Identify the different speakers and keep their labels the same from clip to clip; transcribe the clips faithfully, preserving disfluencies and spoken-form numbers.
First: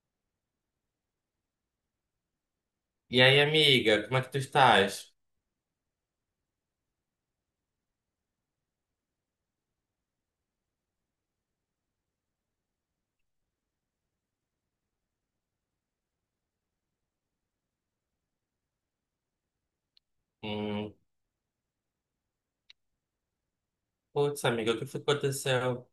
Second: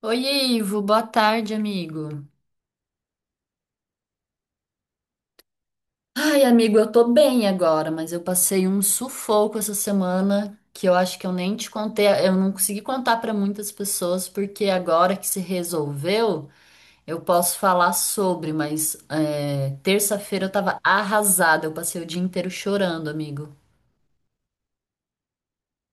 Speaker 1: Oi, Ivo, boa tarde, amigo.
Speaker 2: E aí, amiga, como é que tu estás?
Speaker 1: Ai, amigo, eu tô bem agora, mas eu passei um sufoco essa semana que eu acho que eu nem te contei, eu não consegui contar pra muitas pessoas, porque agora que se resolveu, eu posso falar sobre, mas é, terça-feira eu tava
Speaker 2: Hum,
Speaker 1: arrasada, eu passei o dia inteiro chorando, amigo.
Speaker 2: Putz, amiga, o que foi que aconteceu?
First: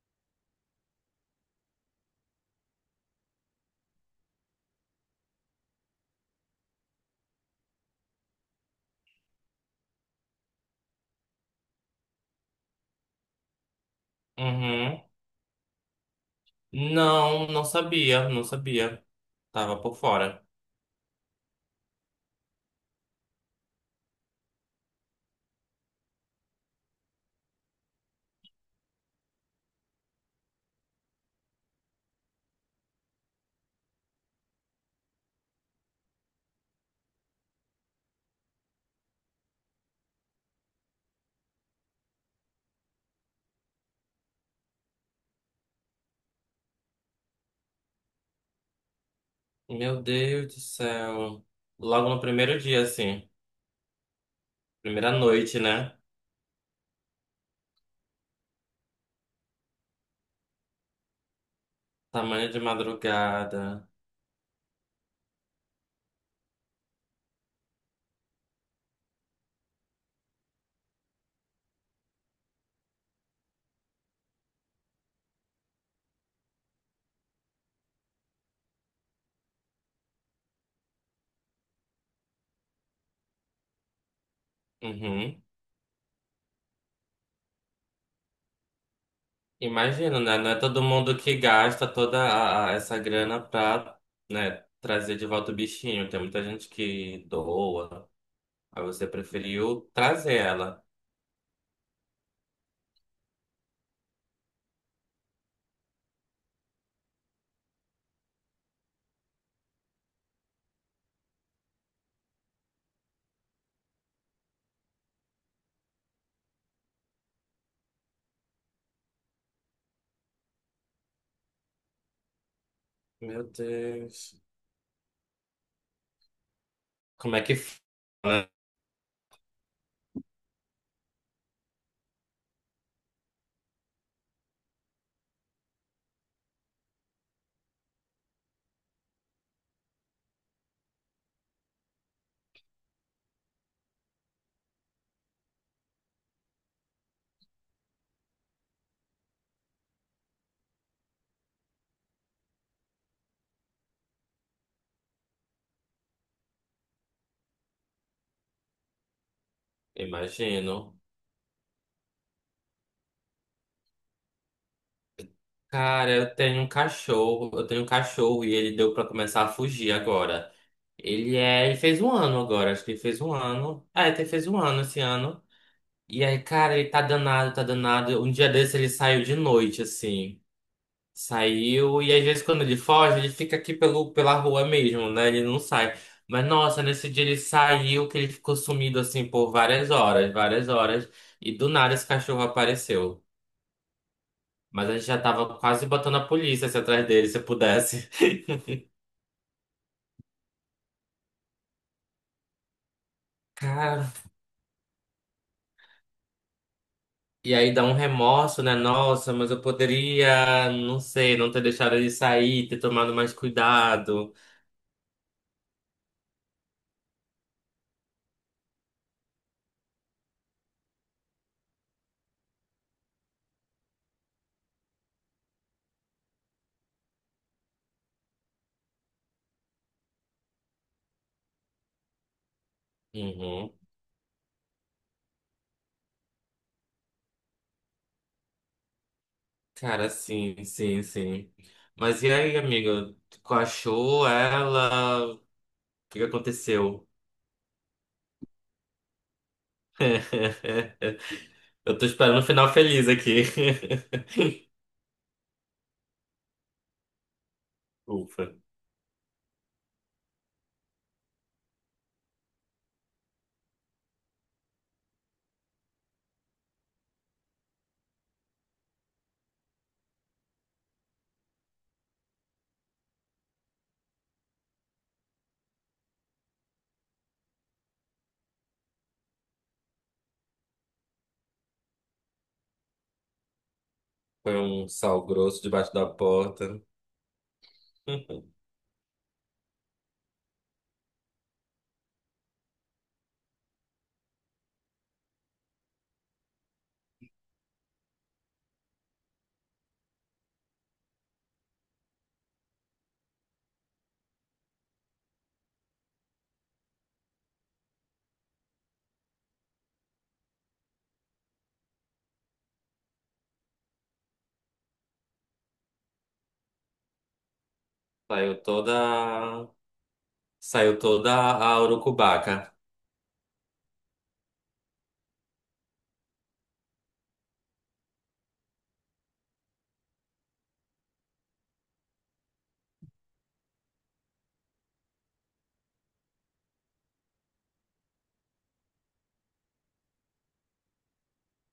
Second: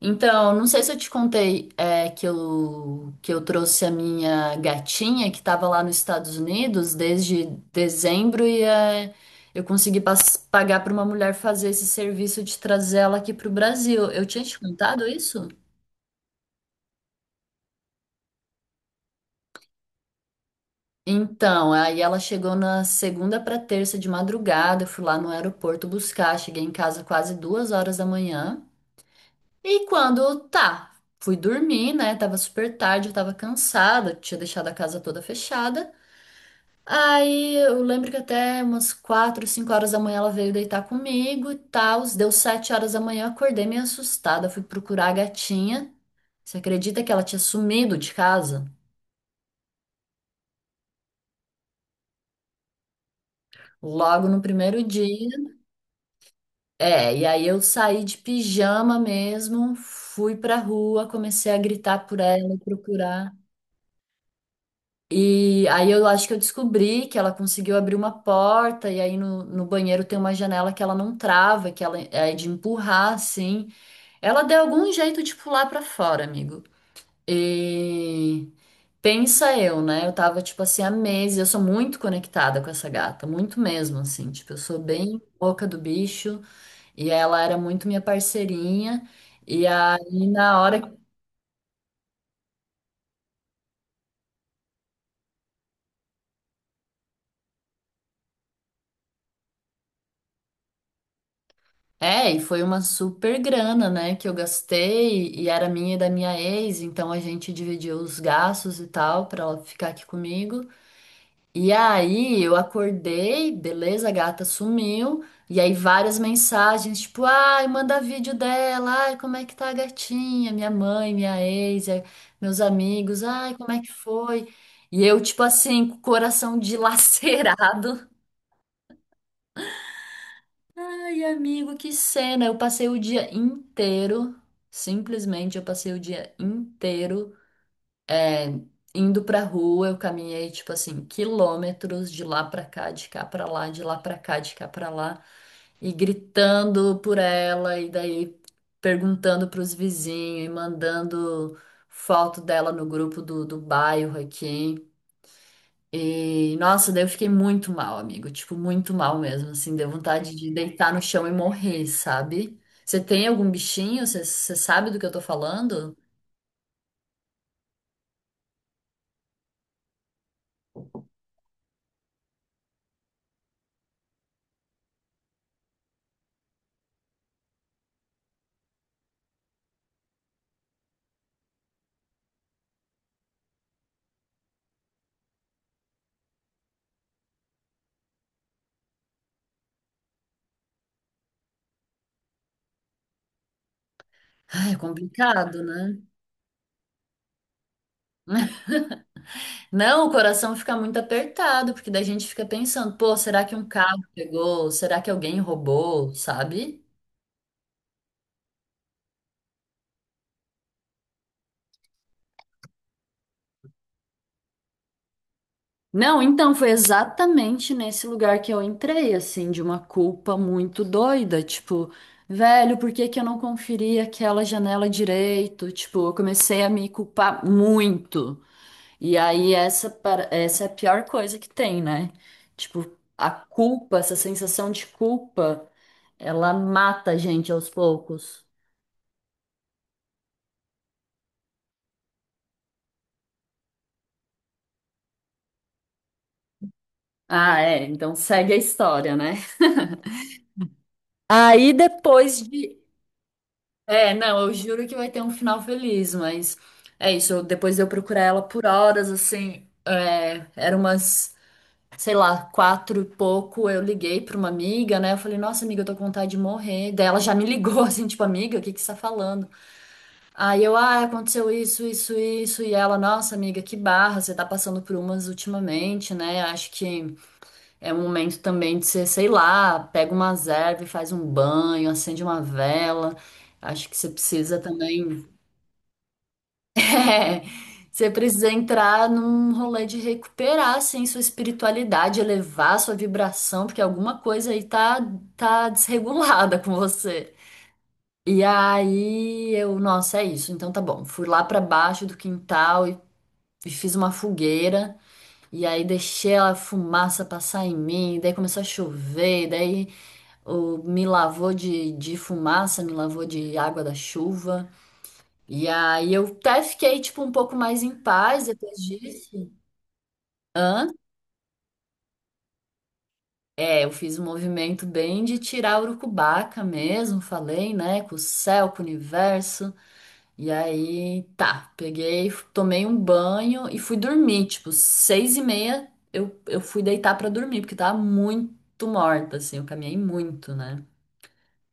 Speaker 1: Então, não sei se eu te contei é, que eu, que eu trouxe a minha gatinha que estava lá nos Estados Unidos desde dezembro e é, eu consegui pas- pagar para uma mulher fazer esse serviço de trazer ela aqui para o Brasil. Eu tinha te
Speaker 2: Uhum.
Speaker 1: contado isso?
Speaker 2: Não, não sabia, não sabia. Tava por fora.
Speaker 1: Então, aí ela chegou na segunda para terça de madrugada, eu fui lá no aeroporto buscar, cheguei em casa quase duas horas da manhã. E quando tá, Fui dormir, né? Tava super tarde, eu tava cansada, tinha deixado a casa toda fechada. Aí eu lembro que até umas quatro, cinco horas da manhã ela veio deitar comigo e tal. Deu sete horas da manhã, eu acordei meio assustada. Fui procurar a gatinha. Você acredita que ela tinha sumido de casa?
Speaker 2: Meu Deus do céu. Logo no primeiro dia, assim.
Speaker 1: Logo no primeiro
Speaker 2: Primeira
Speaker 1: dia.
Speaker 2: noite, né?
Speaker 1: É, e aí eu saí de pijama mesmo, fui pra rua, comecei a gritar por
Speaker 2: Tamanho
Speaker 1: ela,
Speaker 2: de
Speaker 1: procurar.
Speaker 2: madrugada.
Speaker 1: E aí eu acho que eu descobri que ela conseguiu abrir uma porta, e aí no, no banheiro tem uma janela que ela não trava, que ela é de empurrar, assim. Ela deu algum jeito de pular pra fora, amigo. E pensa eu, né? Eu tava, tipo assim, há meses, eu sou muito conectada com essa gata, muito mesmo, assim. Tipo, eu sou bem
Speaker 2: Uhum.
Speaker 1: boca do bicho, e ela era muito minha parceirinha. E
Speaker 2: Imagino,
Speaker 1: aí,
Speaker 2: né? Não é
Speaker 1: na hora
Speaker 2: todo mundo que gasta toda a- a- essa grana pra, né, trazer de volta o bichinho. Tem muita gente que doa. Aí você preferiu trazer ela.
Speaker 1: é, e foi uma super grana, né, que eu gastei e era minha e da minha ex, então a gente dividiu os gastos e tal pra ela ficar aqui comigo. E aí eu acordei, beleza, a gata sumiu, e aí várias mensagens, tipo, ai, manda vídeo dela, ai, como é que tá a gatinha, minha mãe, minha ex, eh, meus amigos,
Speaker 2: Meu
Speaker 1: ai, como é que
Speaker 2: Deus.
Speaker 1: foi? E eu, tipo assim, com o coração
Speaker 2: Como é que
Speaker 1: dilacerado.
Speaker 2: fala?
Speaker 1: Ai, amigo, que cena! Eu passei o dia inteiro, simplesmente eu passei o dia inteiro é, indo pra rua. Eu caminhei, tipo assim, quilômetros de lá pra cá, de cá pra lá, de lá pra cá, de cá pra lá, e gritando por ela, e daí perguntando pros vizinhos, e mandando foto dela no grupo do, do bairro aqui. E, nossa, daí eu fiquei muito mal, amigo. Tipo, muito mal mesmo, assim. Deu vontade de deitar
Speaker 2: Imagino.
Speaker 1: no chão e morrer, sabe? Você tem algum bichinho? Você você sabe do que eu tô falando?
Speaker 2: Cara, eu tenho um cachorro, eu tenho um cachorro e ele deu pra começar a fugir agora. Ele é, ele fez um ano agora, acho que ele fez um ano. É, até fez um ano esse ano. E aí, cara, ele tá danado, tá danado. Um dia desse ele saiu de noite, assim. Saiu, e às vezes quando ele foge, ele fica aqui pelo, pela rua mesmo, né? Ele não sai. Mas nossa, nesse dia ele saiu, que ele ficou sumido assim por várias horas, várias horas. E do nada esse cachorro apareceu.
Speaker 1: Ai, é
Speaker 2: Mas a gente já tava
Speaker 1: complicado,
Speaker 2: quase
Speaker 1: né?
Speaker 2: botando a polícia assim, atrás dele, se pudesse.
Speaker 1: Não, o coração fica muito apertado, porque daí a gente fica pensando, pô, será que um carro
Speaker 2: Cara,
Speaker 1: pegou? Será que alguém roubou, sabe?
Speaker 2: e aí dá um remorso, né? Nossa, mas eu poderia, não sei, não ter deixado ele sair, ter tomado mais cuidado.
Speaker 1: Não, então foi exatamente nesse lugar que eu entrei, assim, de uma culpa muito doida, tipo, velho, por que que eu não conferi aquela janela direito? Tipo, eu comecei a me culpar muito. E aí essa para- essa é a pior coisa que tem, né? Tipo, a
Speaker 2: Uhum.
Speaker 1: culpa, essa sensação de culpa, ela mata a gente aos poucos.
Speaker 2: Cara, sim, sim, sim. Mas e aí, amigo? Tu achou ela? O que que aconteceu?
Speaker 1: Ah, é, então segue a história, né? Aí
Speaker 2: Eu tô esperando um
Speaker 1: depois
Speaker 2: final
Speaker 1: de
Speaker 2: feliz aqui.
Speaker 1: É, não, eu juro que vai ter um final feliz, mas é isso. eu- depois de eu procurar ela
Speaker 2: Ufa.
Speaker 1: por horas, assim, é, era umas, sei lá, quatro e pouco. Eu liguei pra uma amiga, né? Eu falei, nossa, amiga, eu tô com vontade de morrer. Daí ela já me ligou, assim, tipo, amiga, o que que você tá falando? Aí eu, ah, aconteceu isso, isso, isso. E ela, nossa, amiga, que barra, você tá passando por umas ultimamente, né? Acho que é um momento também de você, sei lá, pega umas ervas e faz um banho, acende uma vela. Acho que você
Speaker 2: Foi
Speaker 1: precisa
Speaker 2: um sal
Speaker 1: também.
Speaker 2: grosso debaixo da porta.
Speaker 1: É, você precisa entrar num rolê de recuperar, assim, sua espiritualidade, elevar sua vibração, porque alguma coisa aí tá, tá desregulada com você. E aí eu, nossa, é isso, então tá bom. Fui lá pra baixo do quintal e, e fiz uma fogueira, e aí deixei a fumaça passar em mim, daí começou a chover, daí o, me lavou de, de fumaça, me lavou de água da chuva. E aí eu até fiquei, tipo, um pouco mais em paz
Speaker 2: Saiu
Speaker 1: depois
Speaker 2: toda
Speaker 1: disso. Hã?
Speaker 2: Saiu toda a urucubaca.
Speaker 1: É, eu fiz um movimento bem de tirar urucubaca mesmo, falei, né, com o céu, com o universo. E aí, tá, peguei, tomei um banho e fui dormir, tipo, seis e meia eu, eu fui deitar pra dormir, porque tava muito morta, assim, eu caminhei muito, né?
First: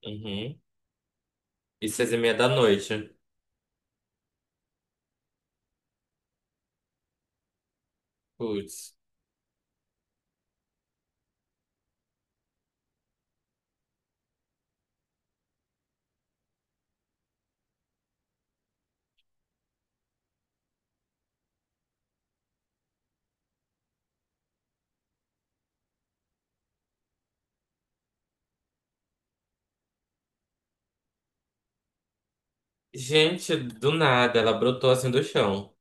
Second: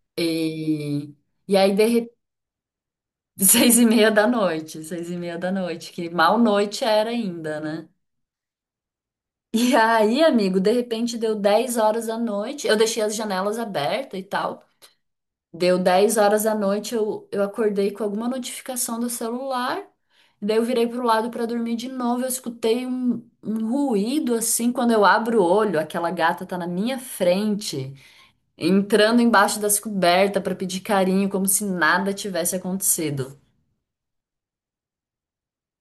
Speaker 2: Uhum.
Speaker 1: E, e aí, de
Speaker 2: E seis e
Speaker 1: repente,
Speaker 2: meia da noite.
Speaker 1: seis e meia da noite, seis e meia da noite, que mal noite era ainda, né?
Speaker 2: Putz.
Speaker 1: E aí, amigo, de repente deu dez horas da noite. Eu deixei as janelas abertas e tal. Deu dez horas da noite, eu, eu acordei com alguma notificação do celular. Daí eu virei pro lado para dormir de novo. Eu escutei um, um ruído assim. Quando eu abro o olho, aquela gata tá na minha frente, entrando embaixo das cobertas para pedir carinho, como se nada tivesse acontecido.
Speaker 2: Gente, do nada, ela brotou assim do chão.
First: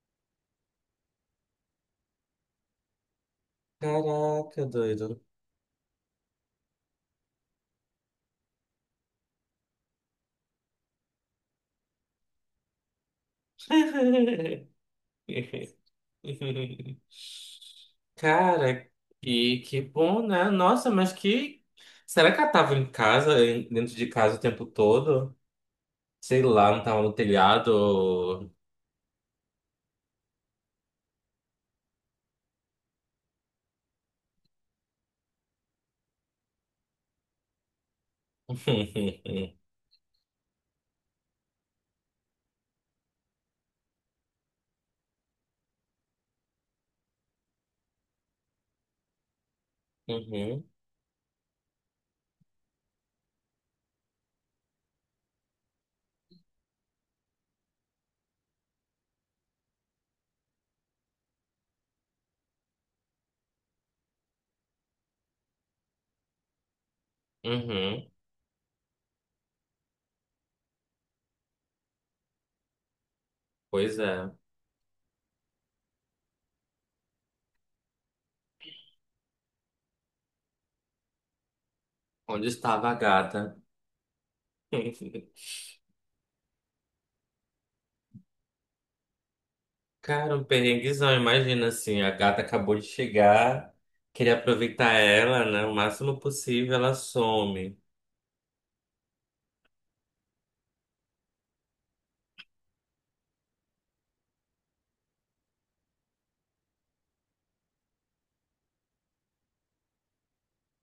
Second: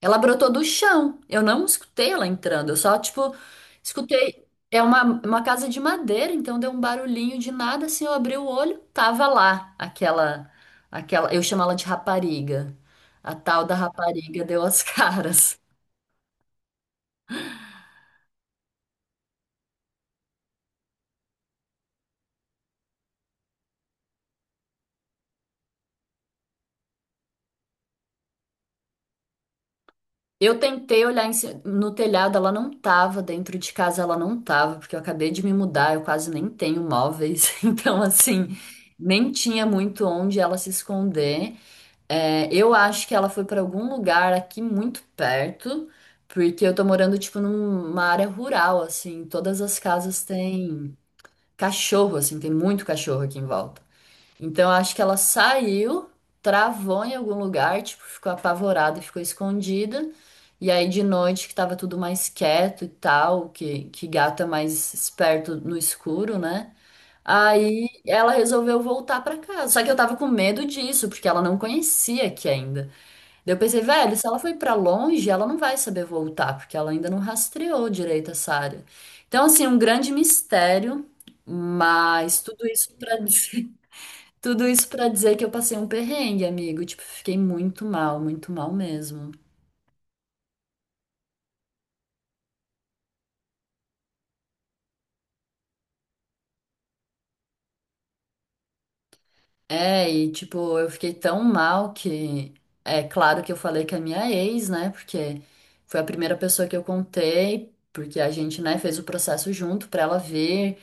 Speaker 1: Ela brotou do chão. Eu não escutei ela entrando. Eu só, tipo, escutei.
Speaker 2: Caraca,
Speaker 1: É uma,
Speaker 2: doido.
Speaker 1: uma casa de madeira, então deu um barulhinho de nada. Assim, eu abri o olho, tava lá aquela, aquela. Eu chamo ela de rapariga. A tal da rapariga deu as caras.
Speaker 2: Cara, que, que bom, né? Nossa, mas que. Será que ela tava em casa, em- dentro de casa o tempo todo? Sei lá, não tava no telhado.
Speaker 1: Eu tentei olhar em ci- no telhado, ela não tava. Dentro de casa, ela não tava, porque eu acabei de me mudar. Eu quase nem tenho móveis. Então, assim, nem tinha muito onde ela se esconder. É, eu acho que ela foi para algum lugar aqui muito perto, porque eu tô morando, tipo, numa área rural, assim. Todas as casas
Speaker 2: Uhum,
Speaker 1: têm cachorro, assim, tem muito cachorro aqui em volta. Então, eu acho que ela saiu, travou em algum lugar, tipo, ficou apavorada e ficou escondida. E aí, de noite, que tava tudo mais quieto e tal, que, que gato é mais esperto no escuro, né? Aí
Speaker 2: uhum.
Speaker 1: ela resolveu voltar para casa. Só que eu tava com medo disso, porque ela não conhecia aqui ainda. Daí eu pensei,
Speaker 2: Pois
Speaker 1: velho, se
Speaker 2: é.
Speaker 1: ela foi pra longe, ela não vai saber voltar, porque ela ainda não rastreou direito essa área. Então, assim, um grande mistério, mas
Speaker 2: Onde
Speaker 1: tudo
Speaker 2: estava
Speaker 1: isso
Speaker 2: a
Speaker 1: pra
Speaker 2: gata?
Speaker 1: dizer, tudo isso para dizer que eu passei um perrengue, amigo. Tipo, fiquei muito mal, muito mal mesmo.
Speaker 2: Cara, um perrenguezão, imagina assim, a gata acabou de chegar, queria aproveitar ela, né? O máximo possível, ela some.
Speaker 1: É, e tipo, eu fiquei tão mal que é claro que eu falei que é minha ex, né? Porque foi a primeira pessoa que eu contei, porque a gente, né, fez o processo junto pra ela ver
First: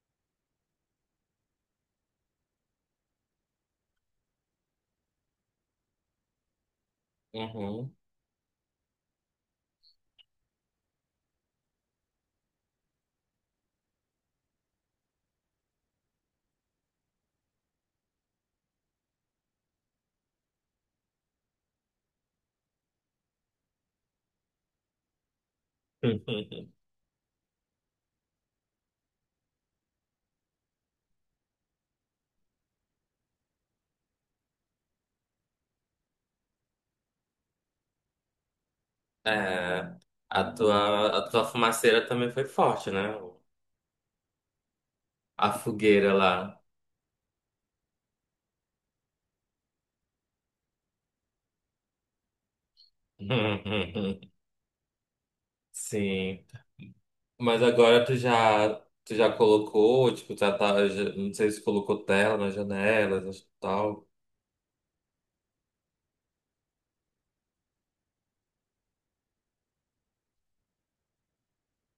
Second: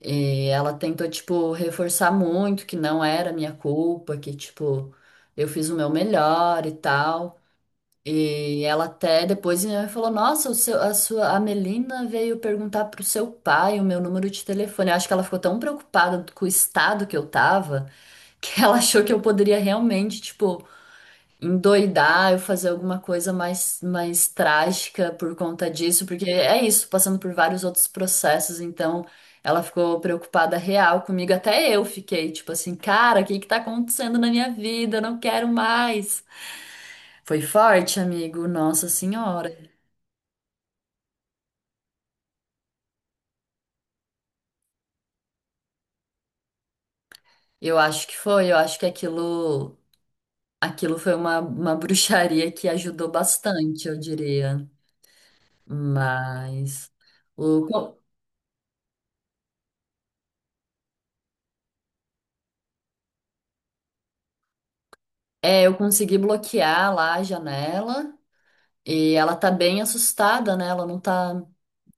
Speaker 1: E ela tentou, tipo, reforçar muito que não era minha culpa, que, tipo, eu fiz o meu melhor e tal.
Speaker 2: Uhum.
Speaker 1: E ela até depois eh, falou: Nossa, o seu, a sua, a Melina veio perguntar pro seu pai o meu número de telefone. Eu acho que ela ficou tão preocupada com o estado que eu tava que ela achou que eu poderia realmente, tipo endoidar, eu fazer alguma coisa mais, mais trágica por conta disso, porque é isso, passando por vários outros processos, então ela ficou preocupada real comigo, até eu fiquei tipo assim, cara, o que que tá acontecendo na minha vida? Eu não quero mais. Foi forte, amigo, Nossa Senhora.
Speaker 2: É, a tua, a tua fumaceira também foi forte, né? A fogueira lá.
Speaker 1: Eu acho que foi, eu acho que aquilo, aquilo foi uma, uma bruxaria que ajudou bastante, eu diria.
Speaker 2: Sim.
Speaker 1: Mas
Speaker 2: Mas
Speaker 1: o, co-
Speaker 2: agora tu já, tu já colocou, tipo, já tá, já- não sei se colocou tela nas janelas, tal.
Speaker 1: é, eu consegui bloquear lá a janela. E ela tá bem assustada, né? Ela não tá,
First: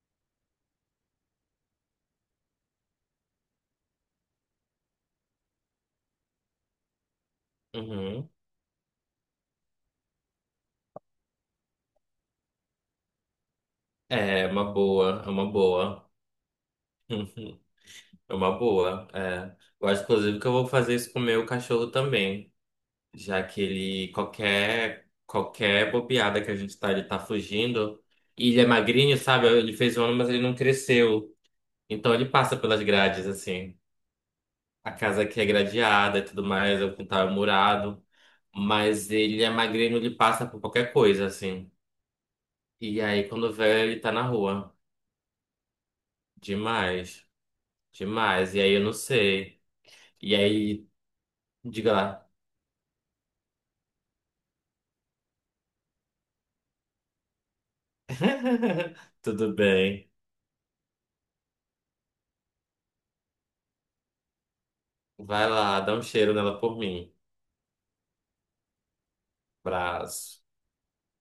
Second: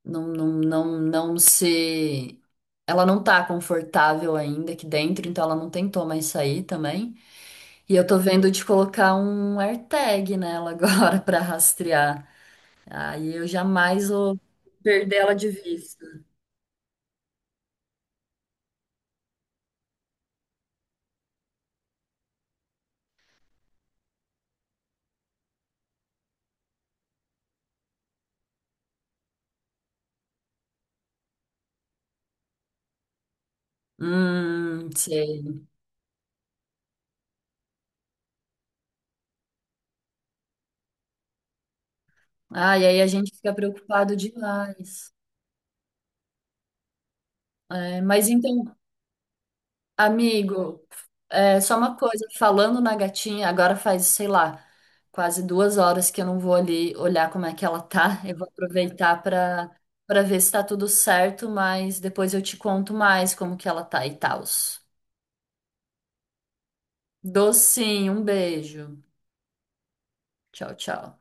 Speaker 1: não, não, não, não se, ela não tá confortável ainda aqui dentro, então ela não tentou mais sair também. E eu tô
Speaker 2: Uhum.
Speaker 1: vendo de colocar um AirTag nela agora pra rastrear. Aí eu jamais vou
Speaker 2: É, uma
Speaker 1: perder
Speaker 2: boa, é
Speaker 1: ela
Speaker 2: uma
Speaker 1: de
Speaker 2: boa.
Speaker 1: vista.
Speaker 2: É uma boa, é. Eu acho, inclusive, que eu vou fazer isso com o meu cachorro também, já que ele, qualquer, qualquer bobeada que a gente tá, ele tá fugindo. E ele é magrinho, sabe? Ele fez um ano, mas ele não cresceu. Então ele passa pelas grades, assim.
Speaker 1: Hum,
Speaker 2: A casa aqui é
Speaker 1: sei.
Speaker 2: gradeada e tudo mais, o quintal é murado. Mas ele é magrinho, ele passa por qualquer coisa, assim.
Speaker 1: Ah, e aí
Speaker 2: E
Speaker 1: a
Speaker 2: aí,
Speaker 1: gente
Speaker 2: quando
Speaker 1: fica
Speaker 2: vê, ele tá
Speaker 1: preocupado
Speaker 2: na rua.
Speaker 1: demais.
Speaker 2: Demais,
Speaker 1: É, mas
Speaker 2: demais. E aí
Speaker 1: então
Speaker 2: eu não sei. E
Speaker 1: amigo,
Speaker 2: aí,
Speaker 1: é só
Speaker 2: diga
Speaker 1: uma coisa,
Speaker 2: lá.
Speaker 1: falando na gatinha, agora faz, sei lá, quase duas horas que eu não vou ali olhar como é que ela tá. Eu vou aproveitar
Speaker 2: Tudo
Speaker 1: para
Speaker 2: bem.
Speaker 1: para ver se tá tudo certo, mas depois eu te conto mais como que ela tá e tals.
Speaker 2: Vai lá, dá um cheiro nela por mim.
Speaker 1: Docinho, um beijo.
Speaker 2: Braço.
Speaker 1: Tchau, tchau.